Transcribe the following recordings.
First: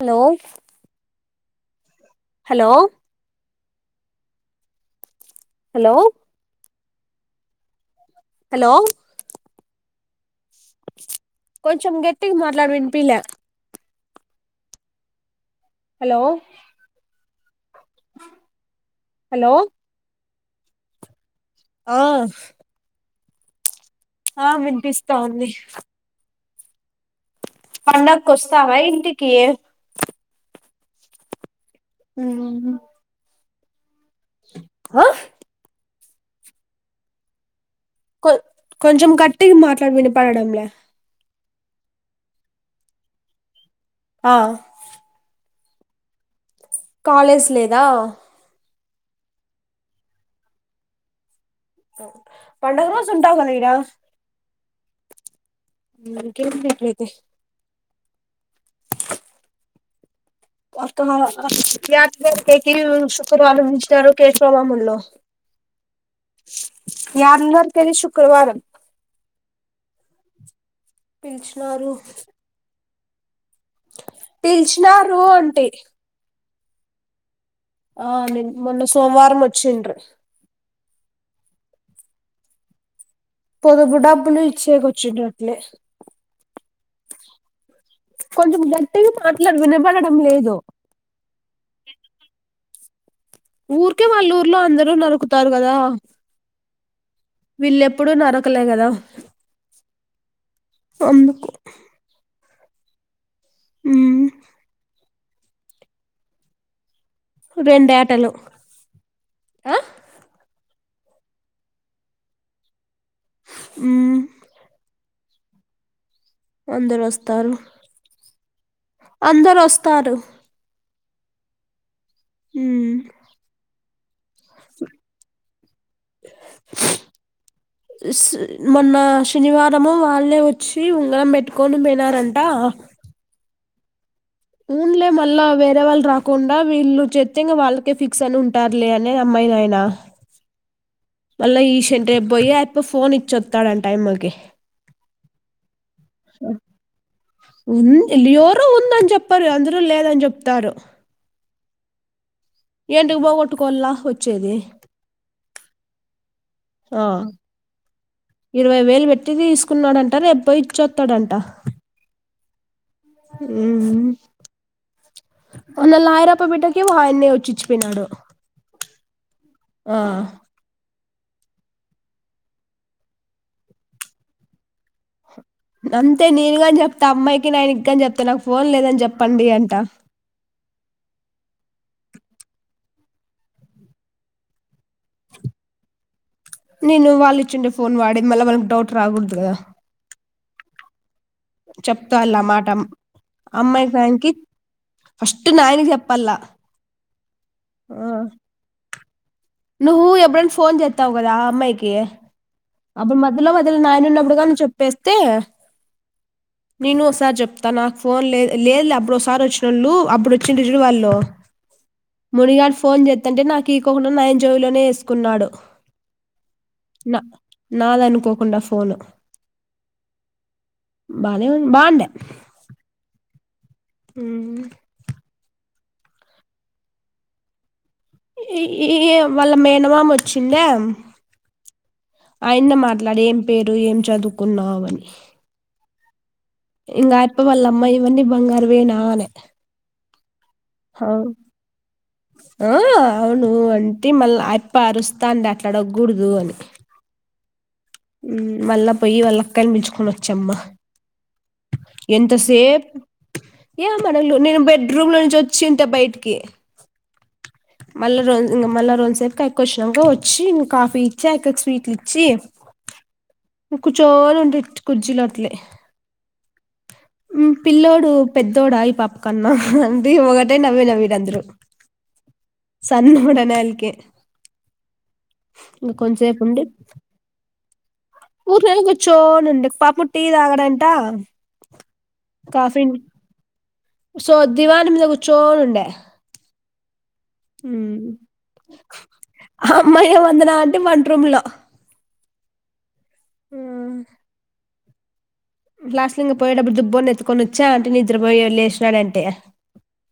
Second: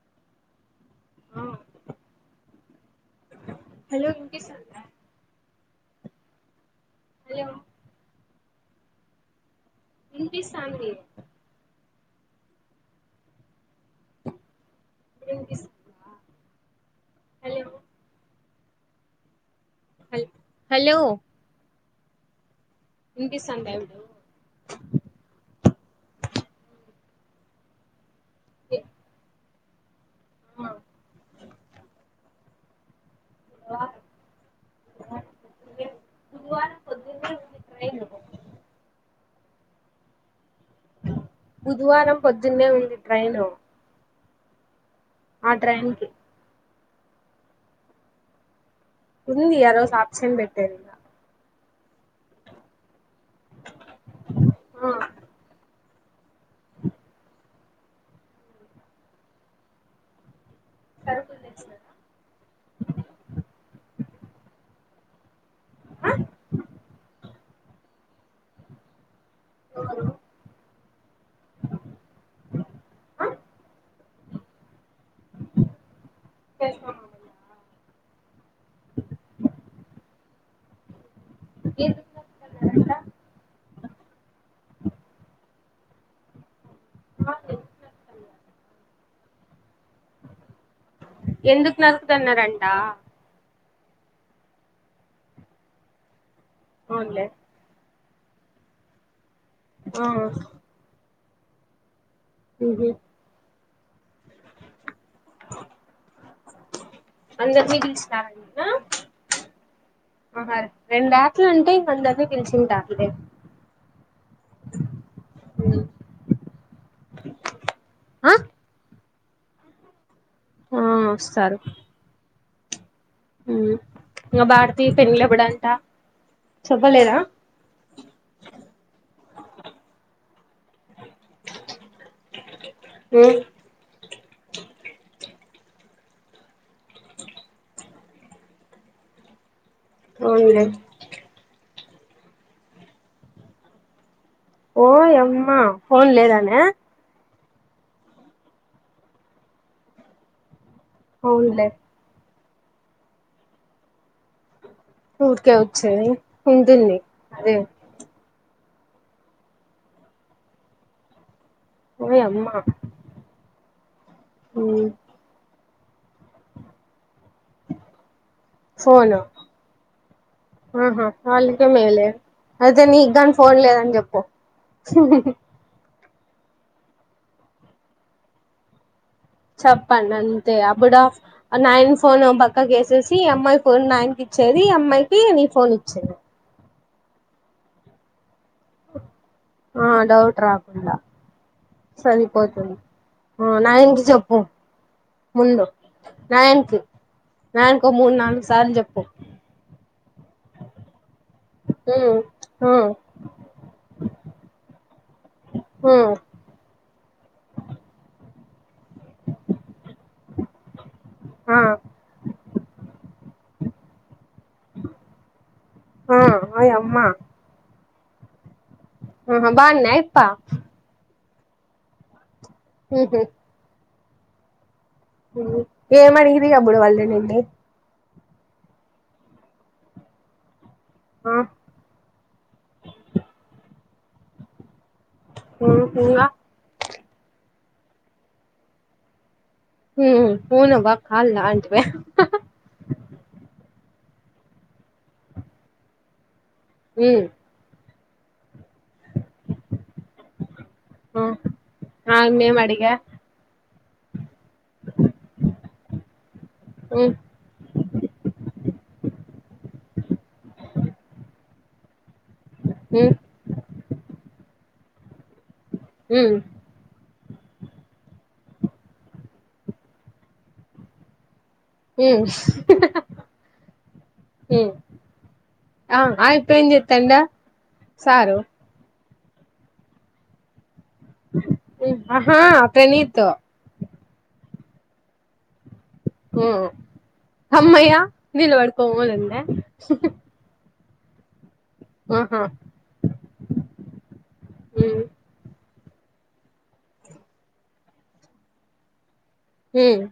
Hello ఆ hello hello వినిపిస్తుందా hello hello hello పిస్తాంది టిగా మాట్లాడు వినిపిలే ఇప్పుడు వినిపిస్ హలో హలో హలో హలో ఆ వినిపిస్తాందా ఇప్పుడు ఆ వినిపిస్తా ఉంది పండగ కొస్తావ ఇంటికి ఉహు ఆ హ బుధవారం పొద్దున్నే ఉంది ట్రైన్ కొ కొంచం గట్ ట్టిగా మాట్లాడు వినపడడంలే బుధవారం పొద్దున్నే ఉంది ట్రెయిను ఆ ఆ ట్రైన్ కి కాలేజ్ లేదా ఉంది ఆరోజు ఆబ్సెంట్ పెట్టేస్తా పండగ రోజు ఉంటావు కదా ఈడా ఆ ఇంకేం అట్లయితే సరుకులు తెచ్చినారా [unintelligible] శుక్రవారం వచ్చినారు కేశవ మామోళ్ళు ఆ [unintelligible] దరి తని శుక్రవారం ఎవరు పిలిచునరు ఆ పిల్చు నరూ అంటి ప్రష్ [unintelligible] ఆ ని మొన్న సోమవారం ముచ్చండ్రు ఎందుకు నరుకుతన్నారంట పొదుపు డబ్బులు ఇచ్చేకొచ్చినట్లే ఆ కొంచం టి మాట్లాడ వినబడడం లేదు ఎందుకు నరుకుతున్నారం ఆ ఊరికే వాళ్ళ ఊర్లో అందరు నరుకుతారు కదా అవునులే ప్పుడు నరకలే కదా ఆ అందుకు ఉహు ఊ అందర్ని రెండేటలు బిలిసినారంటానా ఆ మహ రెండట్లు అంటే ఇంక అందరినీ పిలిచింటర్లే ఊ అ అందరు ఒస్తారు ఆ అందరు ఒస్తారు ఆ ఒస్తారు ఊ ఇంగ భారతి పెండ్లెప్పుడంట చెప్పలేదా ఉస్ మొన్న శనివారము వాళ్ళే వచ్చ శీ ఉంగరం బెట్టుకోని పోయినారంటా ఉమ్ ఊలే మ అళ్లా వేరే వాళ్ళు రాకుండా వీళ్ళు చెత్త ఇంగా వాళ్ళకే ఫిక్స్ అని ఉంటారులే అనే అమ్మాయి నా అవునులే మళ్ల ఈ ష్ సంట రేపు పోయి అయిపో ఫోన్ ఇచ్చ ఒత్తడంటైమ్కి ఓ యమ్మా ఫోన్ లేదాన ఉంది ఎవరు ఉందని చెప్పరు అందరు లేదని చెప్తారు అవున్లే ఏంటికి పోగొట్టుకోలా వచ్చేది ఊరికే వచ్చేది ఉంటుంది ఆ అదే ఇరవై వేలు పెట్టి తీసుకున్నాడంట రేపొయ్యి ఇచ్చొత్తడంట ఓయ్ అమ్మా ఉమ్ మ్ మొన్న లాయర్అప్ప బిడ్డకి ఆయన్నే వచ్చి ఇచ్చిపోయినాడు ఫోను ఆ ఆహా వాళ్ళకే మేలే అయితే నీ కాని ఫోన్ లేదని చెప్పు అంతే నేనుగాని చెప్త అమ్మాయికి నాయనికి గాని చెప్తా నాకు ఫోన్ లేదని చెప్ చెప్పండి అంతే అప్పుడ నైన్ ఫోన్ ఓ పక్కకేసేసి అమ్మాయి ఫోన్ నైన్ కిచ్చేది అమ్మాయికి నీ ఫోన్ ఇచ్చేది నేను వాళ్ళు ఇచ్చిండే ఫోన్ వాడి మళ్ళీ మన డౌట్ రాగుడదు కదా ఆ డౌట్ రాకుండా చెప్తా అలా మాట సరిపోతుంది నాయిన అమ్మాయికి కి ఆయనకి చెప్పు ఫస్ట్ ముందు నాయనకి చెప్పాల నాయన్ కి నయన్కు ఓ మూడు నాలుగు సార్లు చెప్పు నువ్వు ఎ ఎప్పుడైన ఫోన్ చేస్తావు కదా అమ్మాయికి ఉమ్ ఉమ్ అప్పుడు మధిలో మధిలో నాయను ఉన్నప్పుడు గాని చెప్పేస్ అంతే ఉమ్ నేను ఒకసారి చెప్తా నాకు ఫోన్ లే లేదు లే అప్పుడు ఒకసారి వచ్చినోళ్ళు అప్పుడు వచ్చిన్రు చూడు వాళ్ళు ఆ మునిగాడు ఫోన్ చేస్తాంటే నాకు ఈకోకుండా నాయన్ లోనే వేసుకున్నాడు ఆ ఓయమ్మ నా నాదనుకోకుండా ఫోను ఆహా బాన్నె ఆయప్ప బానేవు బాండె ఉహ్మ్ హ్మ్ ఏమడిగిరి అప్పుడు వాళ్ళు నిన్ని ఈ వాళ్ళ మేనమామ్ వచ్చిండె ఆ ఆయన్న మాట్లాడి ఏం పేరు ఏం చదువుకున్నావని ఇంకా ఇంకా ఆయప్ప వాళ్ళ అమ్మ ఇవన్నీ బంగారు వేనా అనే హ్మ్ అవును బ కాల్లె అంటివే ఆ అవును అంటి మళ్ళీ అయప్ప అరుస్తా అండి అట్లాడకూడదు అని మ్మ్ ఉ మళ్ళ పోయి వాళ్లకైని పిల్చుకొని వచ్చమ్మ. ఆ ఆ ఎంత మేము సేప్ అడిగా ఏంమడగల నేను బెడ్రూమ్ లో నుంచి వచ్చి ట్ట బయటికి ఉమ్ మల్లి రోజు ఇంగ మల్ల రోంసేప్ కె కుషాంగే చ్చి ఇంగ్ కాఫీ ఇచ్చ ఇక్కచ్ పీట్లిచ్చి ఉమ్ కుచోనుంటి ఇట్ కుజ్జిలొ అట్లే ఉ హ్మ్ పిల్లోడు పెద్దోడా ఈ పాప కన్నా అంటే, ఒకటే నవ్వే నవ్విర్ అందరు. హ్మ్ వాళ్ళకే హు అవు ఆ ఇప్పుడెం చేత్తాండ నోట్లో ఎలక్ పె చోన్ ఉండి పాప్ ము టీ తాగడానిక్ హు అహ తెలితు సో దివాన్ మీద కూచోన్ ఉండ ఓ హమ్మయ్య నిలవడుకో నుండ. వంట్ రూమ్లో ఆహా ఆ హ్మ్ లాస్ట్ లొ ఇంగ పోయేడప్పుడు దుబ్బొన్నెత్తుకొని వచ్చా ఆంటీ నిద్రపోయాడ్ లేసినాడంటె. ఉమ్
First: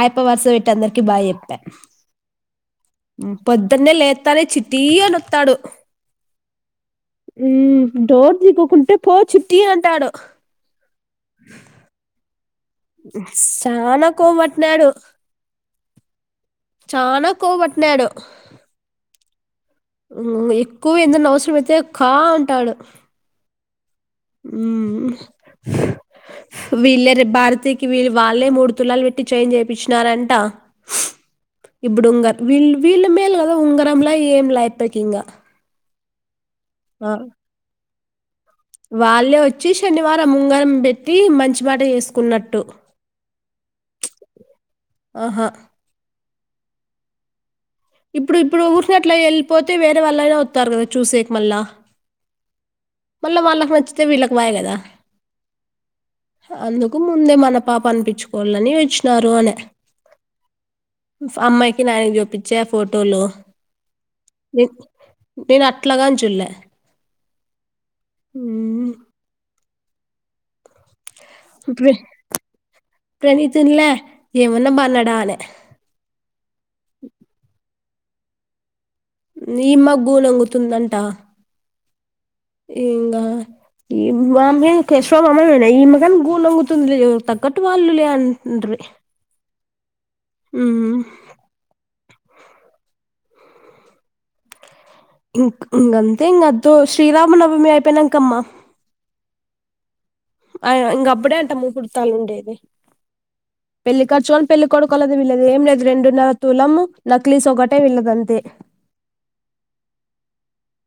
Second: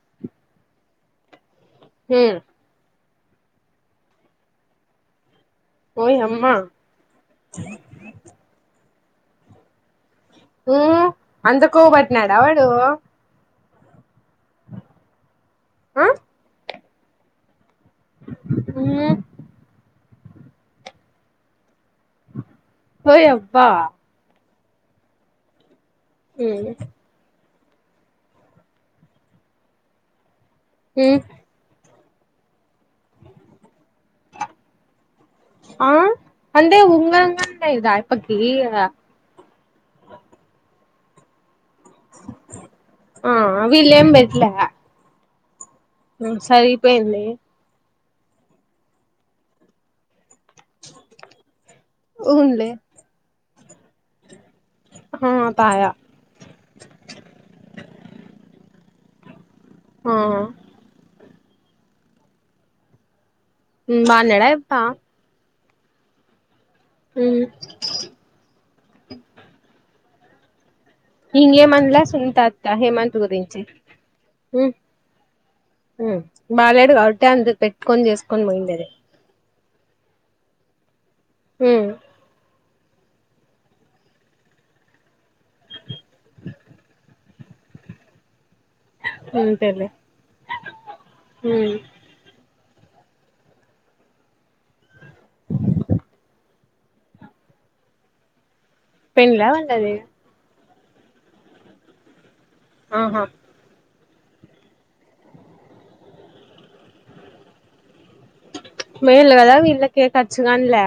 ఆయప్ప వరస బెట్టి అందరికి బాయ్ చెప్ప. హ్మ్మ్ పొద్దున్నే లేత్తనె చిట్టీ అనొత్తాడు. ఓయమ్మ ఊ డోర్ తీకోకుంటే పో చిట్టీ అంటాడు ఊ అంత కొవ్ బట్నాడ వడ్ బస్ చాన కొవ్ బట్నాడు. ఆ చాన కొవ్ బట్ న్యాడు. ఉమ్ ఉం ఎక్కువ ఏందన్న అవసరం అయితే కాఅంటాడు ఓయబ్బా ఉ ఉమ్ వీళ్ళరి భారత్ కి వీ వాళ్ళే మూడు తులాలు పెట్టి చైను చేపించినరుఅంట ఏ ఇప్పుడు ఉంగారు వీళ్ వీళ్ళు మేల్ కదా ఉంగరమ్లా ఏం లేయితకీం గల ఆ అంటే ఉంగరం అంత ఇదాయ్ ఈ ఇగ వాళ్ళే వచ్చి శనివారం ఉంగరం పెట్టి మంచి మాట చేసుకున్నట్టు ఆ వీళ్ళేం పెట్టాలా ఇక ఆహా సరిపోయింది ఇప్పుడు ఇప్పుడు ఊరిసినట్ల వెళ్ళిపోతే వేరే వాళ్ళయినా వత్త తారు కదా చూసేక మళ్ళ ఊన్లే వాళ్ళకు నచ్చితే వీళ్ళకు కు కదా అందుకు ముందే మన పాప అనిపించుకోవాలని వచ్చి నారువానే ఆ అమ్మాయికి నా చూపించే ఆ ఫోటోలు బాన్నడ య్ నే ప్పా నేను అట్లాగా న్ చుల్లే హ ప్ర హింగేమన్ల సుంత అత్త హేమంత్ గురించి ప్రణీతున్లే ఏమన్నా బన్నాడా అనే బాలాడు గటే అందు పెట్ కొని చేసుకొని పోయిందది నిీమగ్గుూ నంగుతుందంట హ ఇంకా ఈ మామె కషో మామనా ఈమెకని గూంగుతుంది తగ్గటు వాళ్ళు లే అని ఉండ్రి అంతేలే ఉ హ్మ్ ఇం ఇంగంతే ఎ తో శ్రీరామ్న్నవ మీ అయిపోయినాంక అమ్మా ఎంలా వండది అ ఇంక అప్పుడే అంటాముూహుర్తాలు ఉండేది ఆహా పెళ్లి కర్చుొని పెళ్లి కొొడకలదుీళ్లేదు ఏం లేదు రెండు నర తూలము నక్లీస్ ఒకటేీళ్లదండి మేల్ కదా వీళ్ళ కేక వచ్చుగాన్లే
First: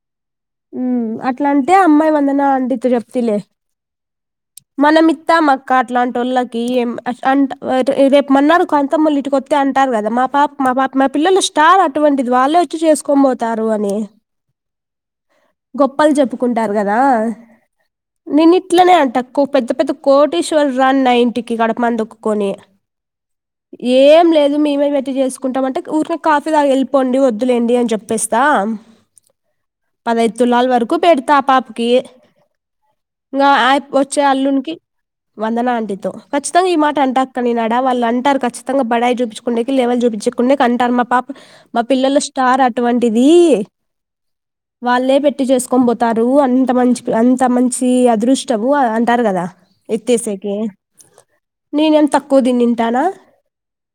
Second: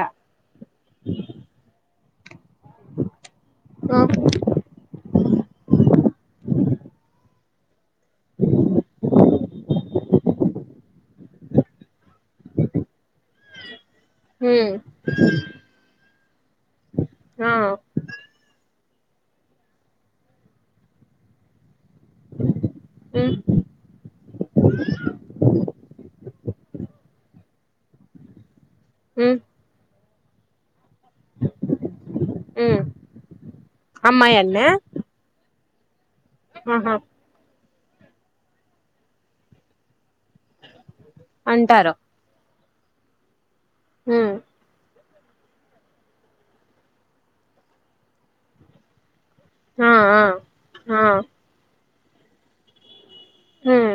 టే వందనాల్ పడితే చెప్తిలీ ఆ మనం మీ త్తామక్క అట్లాంటోల్లకి ఏం అట్ల ఆన్ ఏ రేపు మన్నారు కాంతమోల్లిటికొత్ అయితే అంటారు కదా మా పాప మా పాప మా పిల్లలు స్టార్ అటువంటిది వాళ్ళే వచ్చి చేసుకోనీపోతారు అని హు గొప్పలు చెప్పుకుంటారు కదా ఆ నిన్ ఇట్లనే అంట పెద్ద పెద్ద కోటేశ్వరని నా ఇంటికి గడ మందుక్కొని హ్మ్ ఏం లేదు మేమే బేట్టి చేసుకుంటాంటే ఊరి కాఫీ తాగి వెళ్ళిపోండి వద్దులేండి అని చెప్పేస్తా ఉహ్ పదిఐయిదూ తులాల్ వరకు ఉక్కు పెడతా ఆ పాపకి హ్మ్ ఇంకా వచ్చే అమ్మాయన్నే అల్లునికి వందన అంట తో ఖచ్చితంగా ఈ ఆహా మాట అంటాక్కని నా వాళ్ళు అంటారుఖచ్చితంగా బడాయి చూపుకోనికి లేవల్ చూపించు కునికి అంటారు మా పాప్ మా అంటారు పిల్లలు స్టార్ అటువంటిది హ్మ్ వాళ్ళే పెట్టి చేసుకొని పోతారు అంత మంచి అంత మంచి అదృష్టము టారు కదా ఆ ఆ ఎత్తేసేకి ఆ నేను ఏం తక్కువ తినింతనా హ్మ్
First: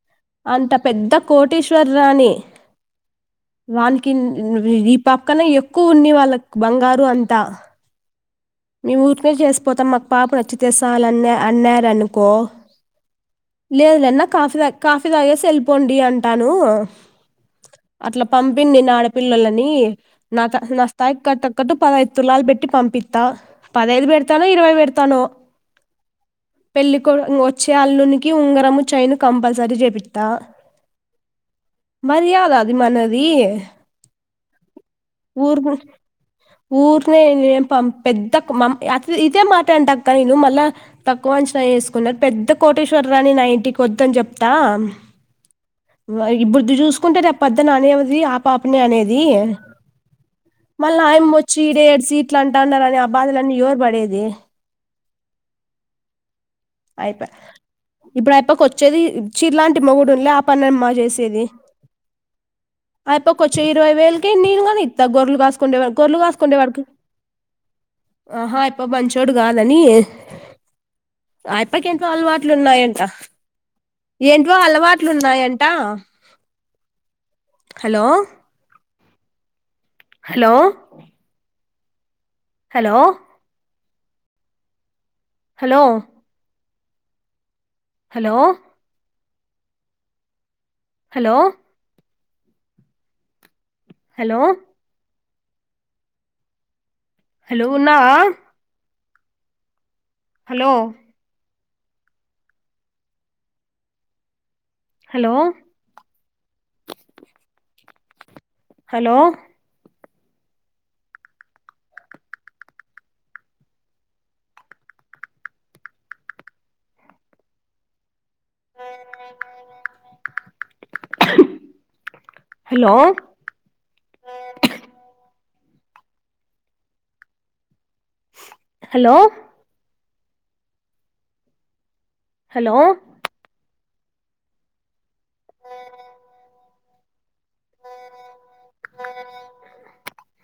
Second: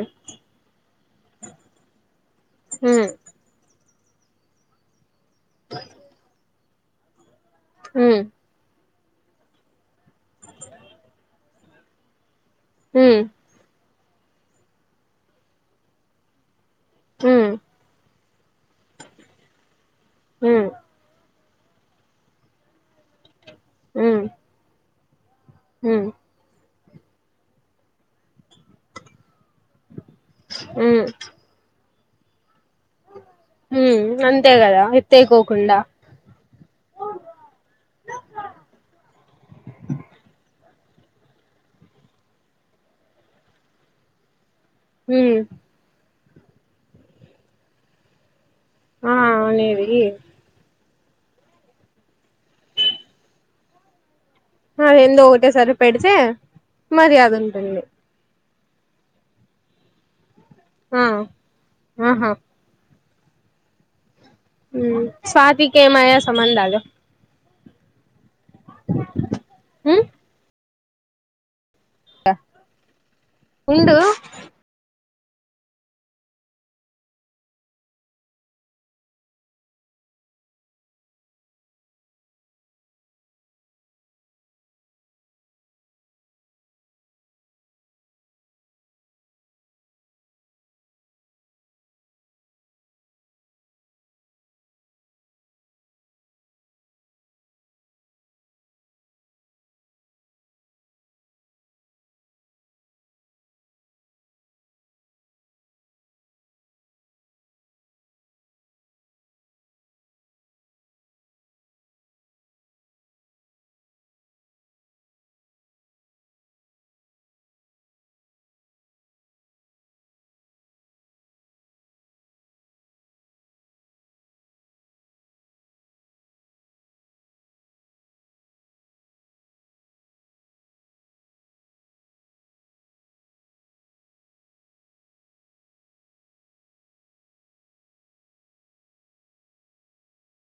అంత పెద్ద కోటీశ్వర రాణి హ్మ్ వాళ రకిన్ రీ రీ పా పా కన్న ఎక్కువ ఉంది వాళ్ళకి బంగారు అంతా హ్మ్ మేము ఊరికే చేసిపోతాం మాకు పాప నచ్చితేసాలన్న అన్నా అన్నారనుకో హు లేదులేన్న కాఫీ తా కాఫీ తాగేసి వెళ్ళిపోండి అంటాను హ్మ్ అట్లా పంపిందినాడపిల్లలని నాక్ ఉమ్ నస్తాయ కట్టాకట్టు పదఐదు తులాలు పెట్టి పంపితా పదైదు పెడతా ఇరవై పెడతను తను హు పెళ్ళి కోడు వచ్చే అల్లునికి ఉంగరము చైను కంపల్స సరి చేపిత్త మర్యాద అది మనది హ్మ్ అంతేగదా ఊర్ క్ ఊర్నే ఏం పే పెద్ద మ అ ఇదే మాట అంటక్క నేను లా తక్కువ అంచనా చేసుకున్నార్ పెద్ద కోటేశ్వర్, రా నేన్ ఆ ఇంటి కి వద్ అని చెప్. దాం ఉమ్ వాయ్ ఇప్పుడిది చూసుకుంటే రేప్ పొద్దన అనేవ్ ది ఆప్ ఆ పాప నే ఆ అనేది అనేది మళ్ళీ ఆయమ్ వచ్చి ఇడే ఏడ్సీ ఇట్లు అంటాన్నారని ని ఆ బాధలన్నీ ఎవర్ పడేది ఆది ఏందో ఓకటే సారీ పెడితే మర్యాద ఉంటుంది కి వచ్చేది చ్చిలాంటి మోగుడు ఉండలే పన్నమ్మా ఆ చేసేది ఆహా అయిపోకి వచ్చే ఇరవై వేలు ఎన్ని నుగానీ ఇత్త ఉమ్ గొల్లుగాస కుండే స్వాతికి వ గ ఏమయ్యా గురలుగాస కుండే సంబంధాలు వరకు ఆహా ఇప్ప మంచోడు కాదని ఉమ్ అ అప్పక ఎంటో అలవాట్లు ఉన్నాయంట ఉండు ఏంటో అలవాటు ట్లున్నాయంట hello hello hello hello hello hello hello hello ఉన్నా hello hello hello hello hello hello అ బరేరే